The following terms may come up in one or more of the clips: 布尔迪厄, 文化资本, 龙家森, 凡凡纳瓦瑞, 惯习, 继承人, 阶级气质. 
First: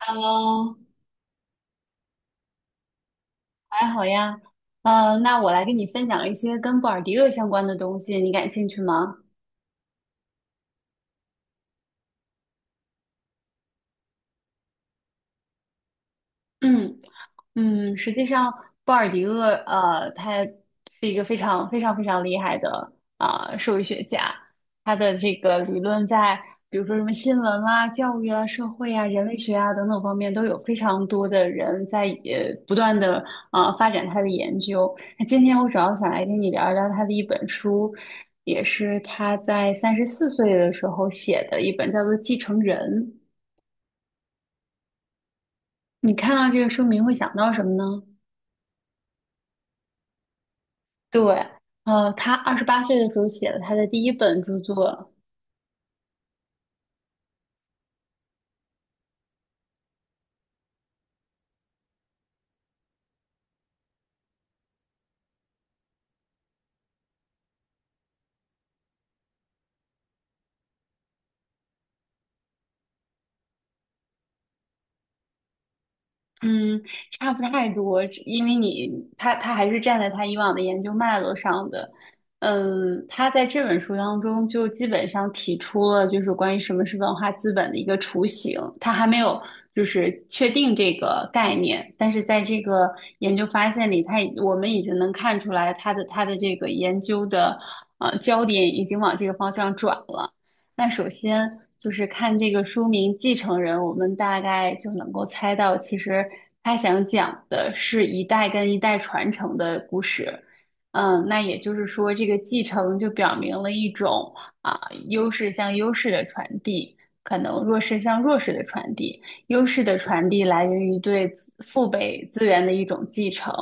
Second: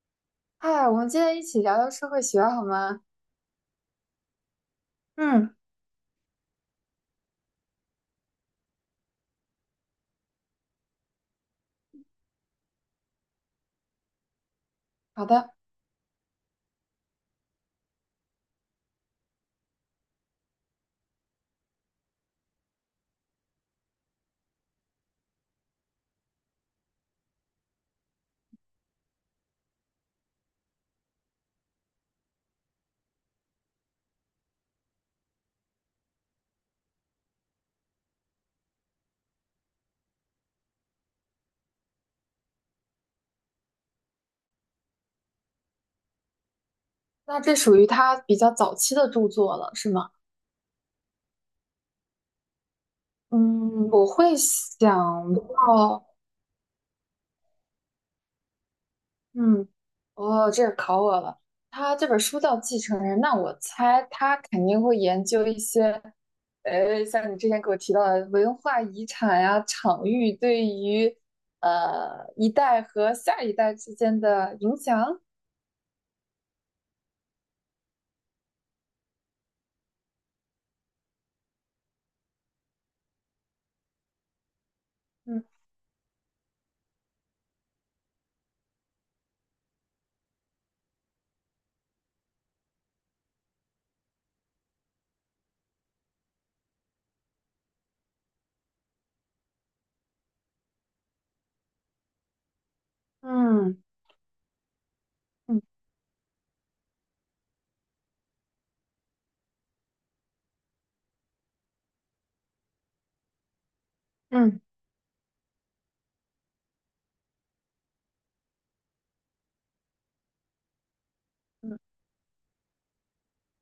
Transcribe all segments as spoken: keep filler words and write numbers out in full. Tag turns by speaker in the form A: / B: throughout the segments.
A: Hello，
B: 嗨，我们今天一起聊聊社会学好吗？
A: 还好呀。嗯，那我
B: 嗯，
A: 来跟你分享一些跟布尔迪厄相关的东西，你感兴趣吗？
B: 好的，
A: 嗯。嗯，实际上，鲍尔迪厄，呃，他是一个非常非常非常厉害的啊、呃社会学家。他的这个理论在比如说什么新闻啦、教育啊、社会啊、人类学啊等等方面，都有非常多的人在呃不断的啊、呃发展他的研究。那今天我主要想来跟你聊一聊他的一本书，也是他在三十四岁的时候写的一本，叫做《继承人》。你看到这个书名会想
B: 那
A: 到
B: 这
A: 什么
B: 属于
A: 呢？
B: 他比较早期的著作了，是吗？
A: 对，呃，他二十八岁的时候写了他的
B: 嗯，
A: 第
B: 我
A: 一
B: 会
A: 本著
B: 想
A: 作。
B: 到，嗯，哦，这个考我了。他这本书叫《继承人》，那我猜他肯定会研究一些，呃，像你之前给我提到的文化遗产呀、场域对于呃一代和下一代之间的影响。
A: 嗯，差不太多，只因为你他他还是站在他以往的研究脉络上的。嗯，他在这本书当中就基本上提
B: 嗯
A: 出了就是关于什么是文化资本的一个雏形，他还没有就是确定这个概念，但是在这个研究发现里，他已我们已经能看出来他的他的这个研究的呃焦点已经往这个方向转了。那首先就是看这个书名《继承
B: 嗯
A: 人》，我们大概就能够猜
B: 嗯
A: 到，其实他想讲的是一代跟一代传承的故事。嗯，那也就是说，这个继承就表明了一种
B: 嗯。
A: 啊优势向优势的传递，可能弱势向弱势的传递。优势的传递来源于对子父辈资源的一种继承。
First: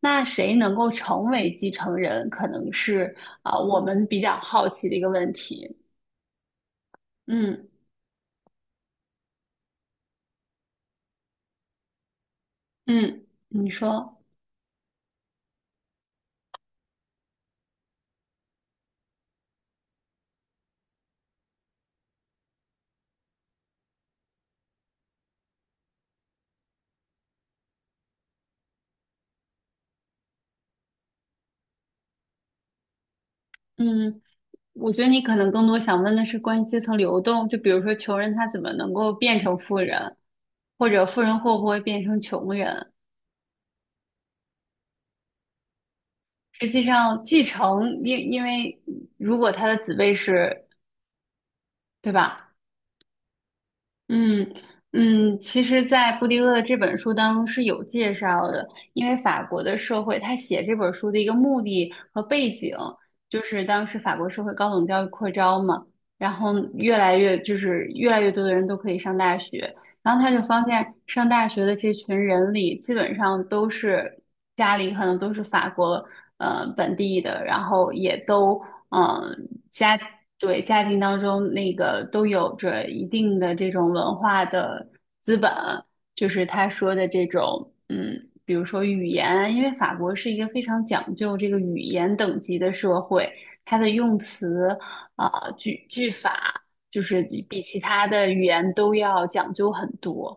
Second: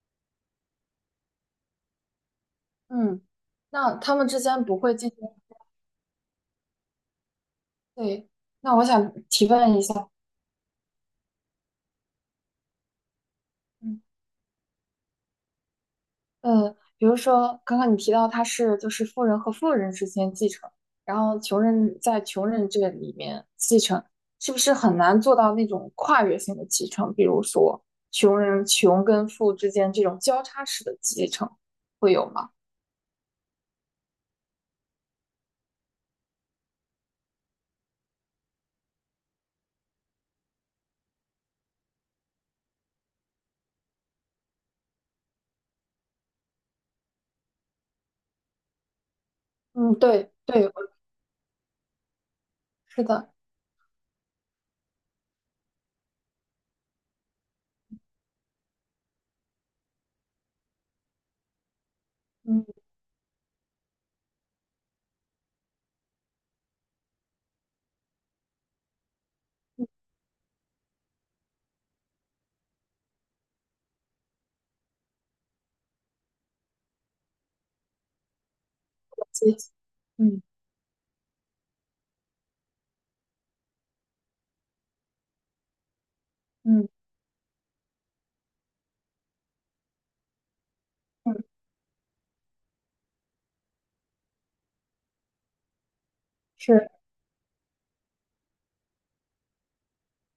A: 那谁能够成为继承人，可能是
B: 嗯，
A: 啊我
B: 那
A: 们
B: 他
A: 比
B: 们
A: 较
B: 之间
A: 好
B: 不
A: 奇的
B: 会
A: 一个
B: 进行，
A: 问题。嗯。
B: 对，那我想提问一下，
A: 嗯，你
B: 嗯，
A: 说。
B: 呃，比如说刚刚你提到他是就是富人和富人之间继承，然后穷人在穷人这里面继承，是不是很难做到那种跨越性的继承？比如说穷人穷跟富之间这种交叉式的继承会有吗？
A: 嗯，我觉得你可能更多想问的是关于阶层流动，就比如说穷人他怎么能够变成富人，或者富人会不会变成穷人？实际上，继承，因因为如果他的子
B: 嗯，
A: 辈
B: 对
A: 是，
B: 对，
A: 对吧？
B: 是的，
A: 嗯嗯，其实，在布迪厄的这本书当中是有介绍的，因为法国的社会，他写这本书的一个目的和背
B: 嗯，
A: 景，就是当时法国社会高等教育扩招嘛，然后越来越就是越来越多的人都可以上大学，然后他就发现上大学的这群人里，基本上都是家里可能都是法国呃本地的，然后也都。
B: 我
A: 嗯。
B: 记
A: 家
B: 嗯
A: 对家庭当中那个都有着一定的这种文化的资本，就是他
B: 嗯
A: 说的这种，嗯，比如说语言啊，因为法国是一个非常讲
B: 嗯，
A: 究这个语言等级的社会，它的用词啊、呃句句法，
B: 是，
A: 就是比其他的语言都要讲究很多。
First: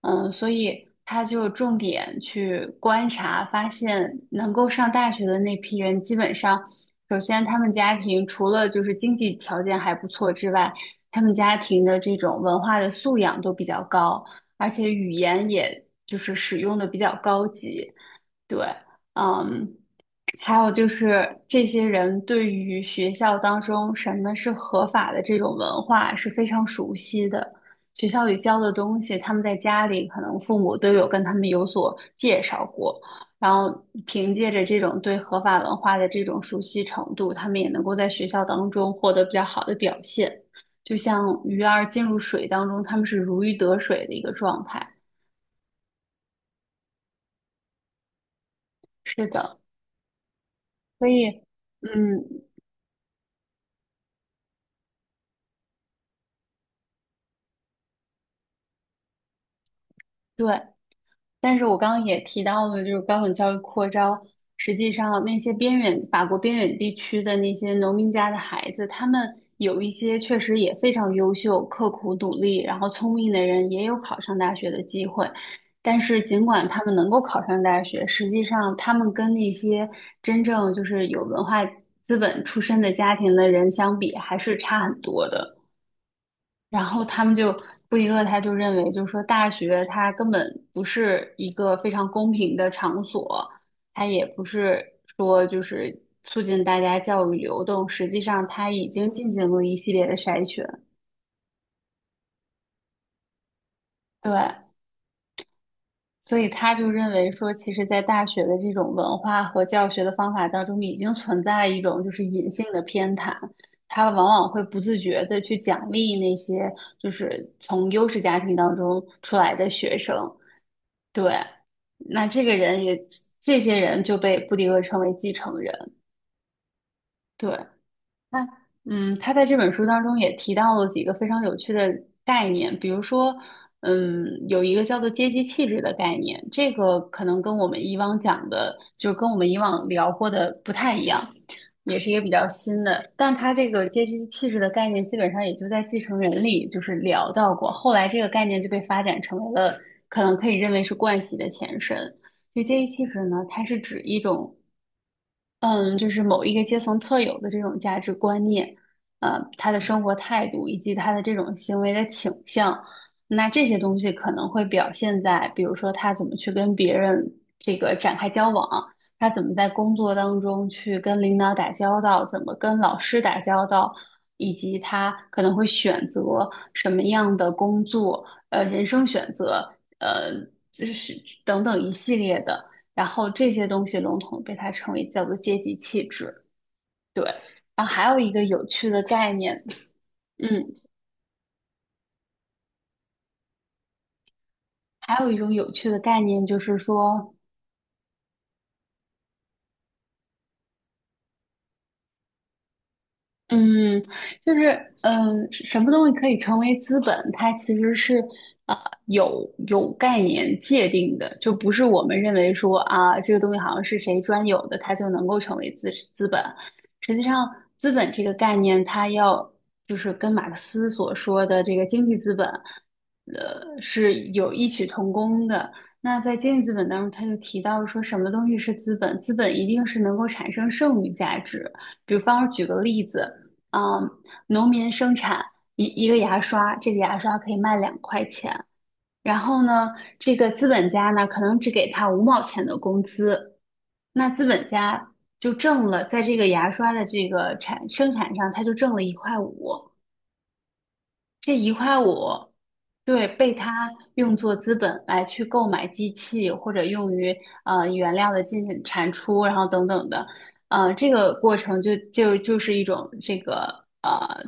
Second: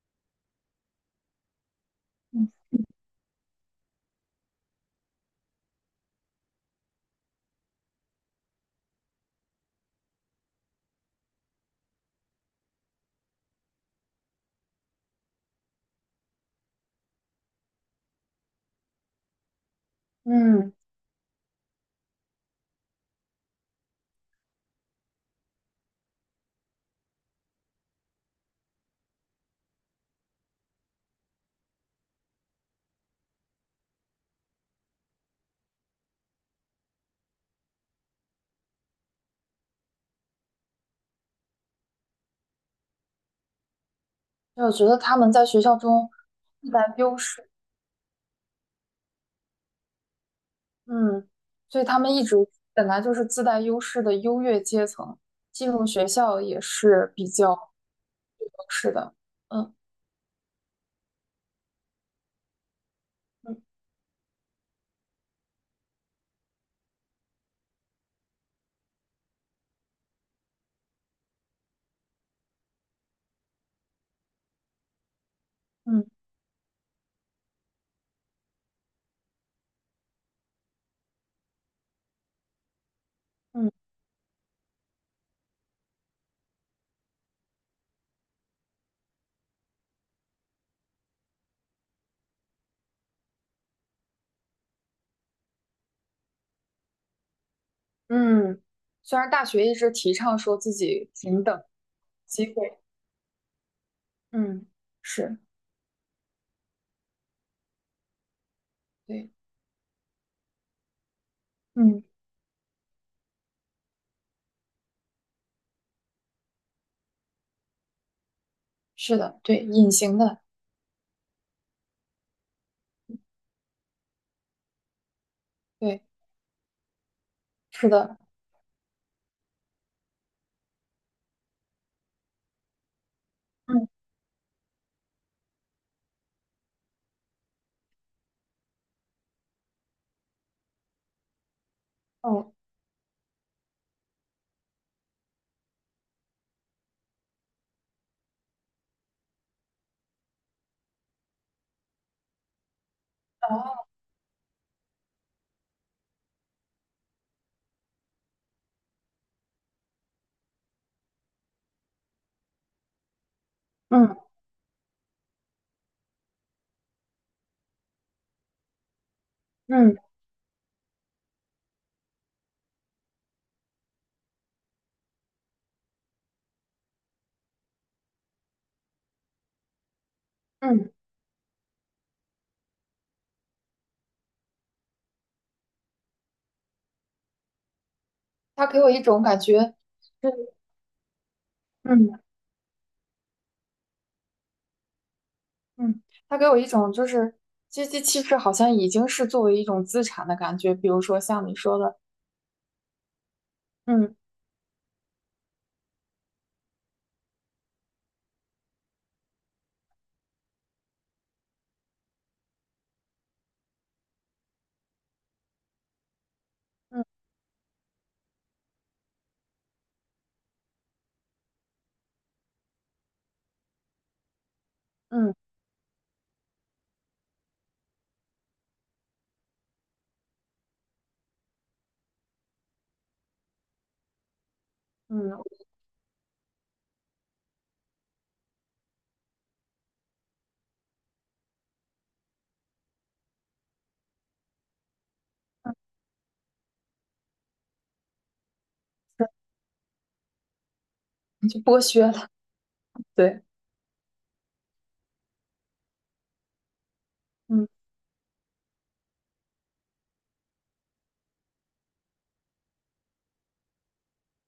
A: 嗯，所以他就重点
B: 嗯
A: 去观察，发现能够上大学的那批人，基本上首先，他们家庭除了就是经济条件还不错之外，他们家庭的这种文化的素养都比较高，而且语言也就是使用的比较高级。对。嗯，还有
B: 嗯。
A: 就是这些人对于学校当中什么是合法的这种文化是非常熟悉的。学校里教的东西，他们在家里可能父母都有跟他们有所介绍过。然后凭借着这种对合法文化的这种熟悉程度，他们也能够在学校当中获得比较好的表现。就像鱼儿进入水当中，他们是如鱼得水的一个
B: 就
A: 状
B: 我觉
A: 态。
B: 得他们在学校中自带优势，
A: 是的，所
B: 嗯，
A: 以，
B: 所以他们一直
A: 嗯，
B: 本来就是自带优势的优越阶层，进入学校也是比较是的，嗯
A: 对。但是我刚刚也提到了，就是高等教育
B: 嗯
A: 扩招，实际上那些边远法国边远地区的那些农民家的孩子，他们有一些确实也非常优秀、刻苦努力，然后聪明的人也有考上大学的机会。但
B: 嗯
A: 是尽管他们能够考上大学，实际上他们跟那些真正就是有文化资本出身的家庭的人
B: 嗯
A: 相比，还是差很多的。然后他们就不一个，他就认为，就是说大学它根本不是一个非常公平的场所，它也不是说就是促进大家教育流动，实际上
B: 嗯。
A: 它已经
B: 虽
A: 进
B: 然大
A: 行了
B: 学一
A: 一
B: 直
A: 系列
B: 提
A: 的
B: 倡
A: 筛
B: 说
A: 选。
B: 自己平等机会，嗯，
A: 对，
B: 是，
A: 所以他就认为说，其实，在大学的这种文
B: 对，
A: 化和教学的方法当中，已经存在一种
B: 嗯，
A: 就是隐性的偏袒，他往往会不自觉的去奖励那些就是从优势家庭当中
B: 是
A: 出
B: 的，
A: 来
B: 对，
A: 的
B: 隐
A: 学生。
B: 形的，
A: 对，那这个人也，这些人就被布迪厄称为继承人。
B: 对，
A: 对。
B: 是的，
A: 那嗯，他在这本书当中也提到了几个非常有趣的概念，比如说，
B: 嗯，
A: 嗯，有一个叫做阶级气质的概念，这个可能跟我们以往讲的，就跟我们以往聊过的不太一样，也是一个比较
B: 哦，
A: 新的。但他这个阶级气质的概念，基本上也就在《继承人》里就是聊到过，后来这个概念就被发展成为了可能可以认为是惯习的前身。就阶级气质呢，它是
B: 哦
A: 指一种。嗯，就是某一个阶层特有的这种价值观念，呃，他的生活态度以及他的这种行为的倾向，那这些东西可
B: 嗯
A: 能会表现在，比如说他怎么去跟别人这个展开交往，他怎么在工
B: 嗯
A: 作当中去跟领导打交道，怎么跟老师打交道，以及他可能会选择什么样的工作，呃，人生选择，呃，就
B: 嗯，
A: 是等等一系列的。然后这些东西笼统被它称为叫做阶级气质。对，然后还有一个有
B: 他给
A: 趣
B: 我一
A: 的
B: 种
A: 概
B: 感
A: 念。
B: 觉，
A: 嗯，
B: 嗯。
A: 还有一种有趣的
B: 嗯，
A: 概
B: 他
A: 念
B: 给我
A: 就
B: 一
A: 是
B: 种就
A: 说，
B: 是阶级气势，好像已经是作为一种资产的感觉。比如说像你说的，
A: 嗯，
B: 嗯
A: 就是嗯，什么东西可以成为资本？它其实是啊、呃有有概念界定的，就不是我们认为说啊，这个东西好像是谁专有的，它就能够成为资资本。
B: 嗯
A: 实际上，资本这个概念，它要就是跟马克思所说的这个经济资本，呃，是有异曲同
B: 嗯
A: 工的。那在经济资本当中，他就提到说什么东西是资本？资本一定是能够产生剩余价值。比方说举个例子。嗯，农民生产
B: 嗯，
A: 一一个牙刷，这个牙刷可以卖两块钱。然后呢，这个资本家呢，可能只给他五毛钱的工资，那资本家就挣了，在这个牙刷的这个产生产上，他就挣了一块五。这
B: 就
A: 一
B: 剥
A: 块
B: 削
A: 五，
B: 了，
A: 对，
B: 对，
A: 被他用作资本来去购买机器，或者用于
B: 嗯
A: 呃原料的进产出，然后等等的。呃，这个过程就就就是一种这个呃，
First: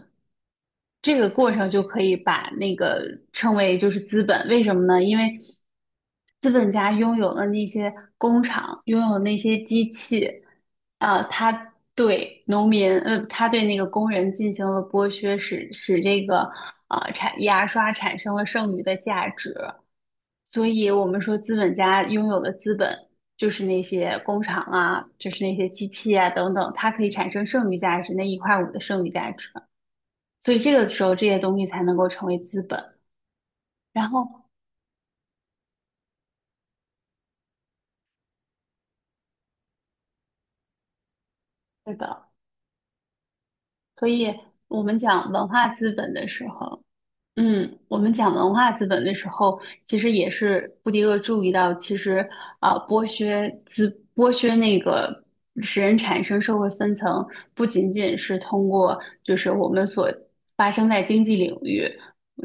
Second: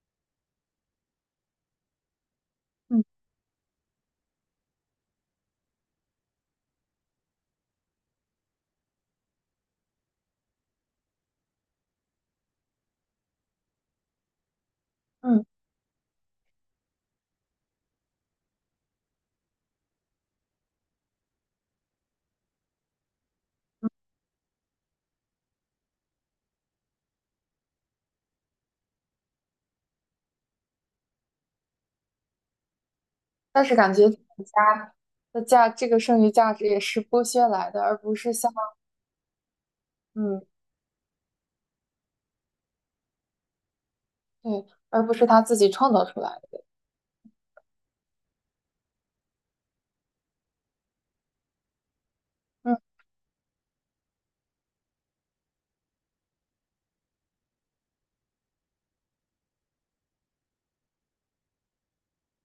A: 这个过程就可以把那个
B: 嗯
A: 称为就是资本。为什么呢？因为资本家拥有了那些工厂，拥有那些机器，呃，他对农民，呃，他对那个工人进行了剥削，
B: 嗯。
A: 使使这个呃产牙刷产生了剩余的价值。所以我们说资本家拥有的资本就是那些工厂啊，就是那些机器啊等等，它可以产生剩余价值，那一块五的剩余价值。所以这个时候这些东西才能够成为资本。
B: 但是感觉
A: 然
B: 资
A: 后
B: 本家的价，这个剩余价值也是剥削来的，而不是像嗯
A: 是的，所以
B: 对，
A: 我们
B: 而不是
A: 讲
B: 他
A: 文
B: 自
A: 化
B: 己
A: 资
B: 创造
A: 本
B: 出
A: 的
B: 来
A: 时
B: 的。
A: 候。嗯，我们讲文化资本的时候，其实也是布迪厄注意到，其实啊、
B: 嗯，
A: 呃剥削资剥削那个使人产生社会分层，不仅仅是通过就是我们所发生在经济领域，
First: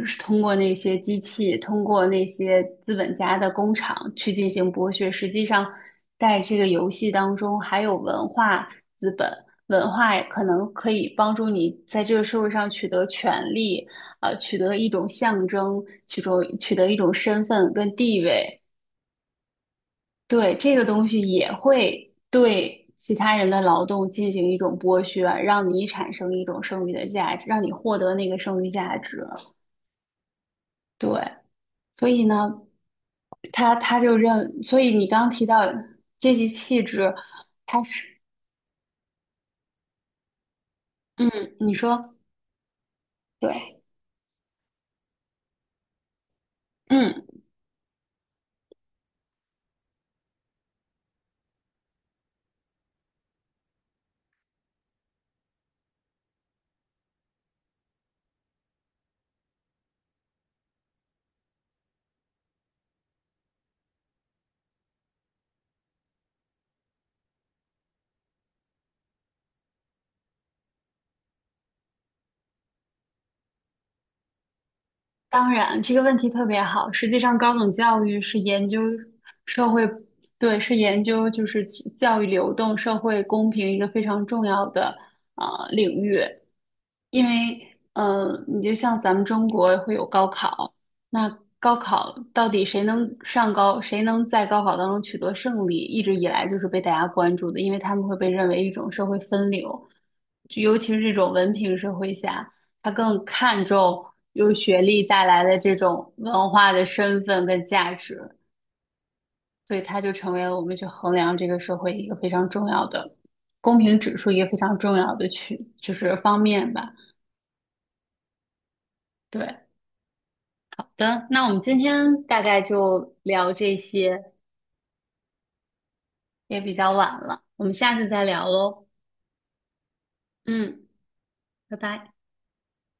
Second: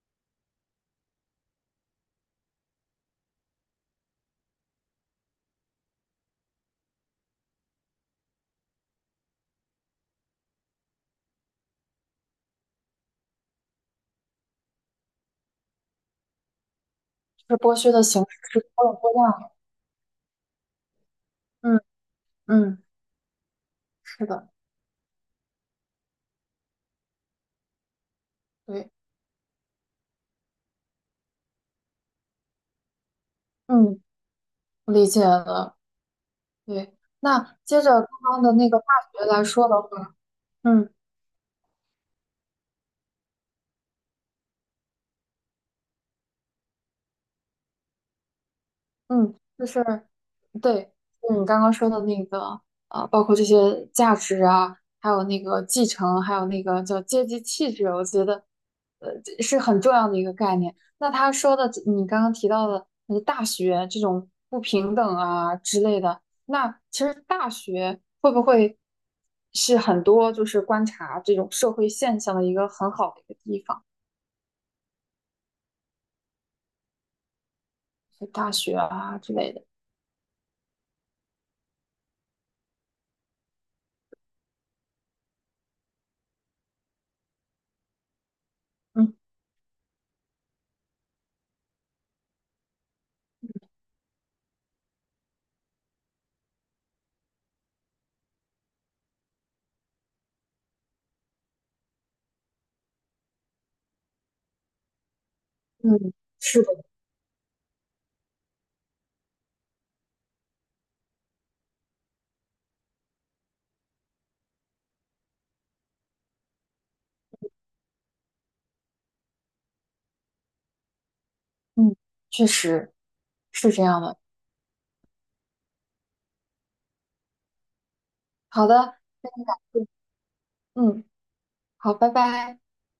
A: 是通过那些机器，通过那些资本家的工厂去进行剥削，实际上在这个游戏当中还有文化资本。文化可能可以帮助你在这个社会上取得权利，呃，取得一种象征，取得取得一种身
B: 就是
A: 份
B: 剥
A: 跟
B: 削的形
A: 地
B: 式是
A: 位。
B: 多种多样的。
A: 对，这个东西也
B: 嗯
A: 会
B: 嗯，
A: 对其他人的劳动
B: 是
A: 进
B: 的，
A: 行一种剥削，让你产生一种剩余的价值，让你获得那个剩余
B: 对，
A: 价值。对，所以呢，他他
B: 嗯，
A: 就认，所
B: 我
A: 以你
B: 理解
A: 刚刚提到
B: 了。
A: 阶级气
B: 对，
A: 质，
B: 那接
A: 他
B: 着刚
A: 是，
B: 刚的那个化学来说的话，嗯。
A: 嗯，你说对，嗯。
B: 嗯，就是对，就是你刚刚说的那个，啊，包括这些价值啊，还有那个继承，还有那个叫阶级气质，我觉得，呃，这是很重要的一个概念。那他说的，你刚刚提到的那个大学这种不平等啊之类的，那其实大学会不会是很多就是观察这种社会现象的一个很好的一个地方，
A: 当然，这个问题特别好。实际上，高等教育是
B: 大
A: 研
B: 学
A: 究
B: 啊之类的。
A: 社会。对，是研究就是教育流动、社会公平一个非常重要的呃领域。因为嗯，你就像
B: 嗯
A: 咱们中国会有高考，那高考到底谁能上高，谁能在高考当中取得胜利，一直以来就是被大家关注的，因为他们会被认为一种社会分流，就尤其是这种文凭社会下，他更看重由学历带来的这种
B: 嗯，
A: 文
B: 是
A: 化的
B: 的。
A: 身份跟价值，所以它就成为了我们去衡量这个社会一个非常重要的公平指数，一个非常重要的去就是方面吧。对，的，那我们今
B: 嗯，
A: 天大
B: 确
A: 概
B: 实
A: 就聊
B: 是
A: 这
B: 这样的。
A: 些，也比较晚了，我们下次再聊
B: 好
A: 喽。
B: 的，嗯，
A: 嗯，
B: 嗯
A: 拜
B: 好，拜
A: 拜。
B: 拜。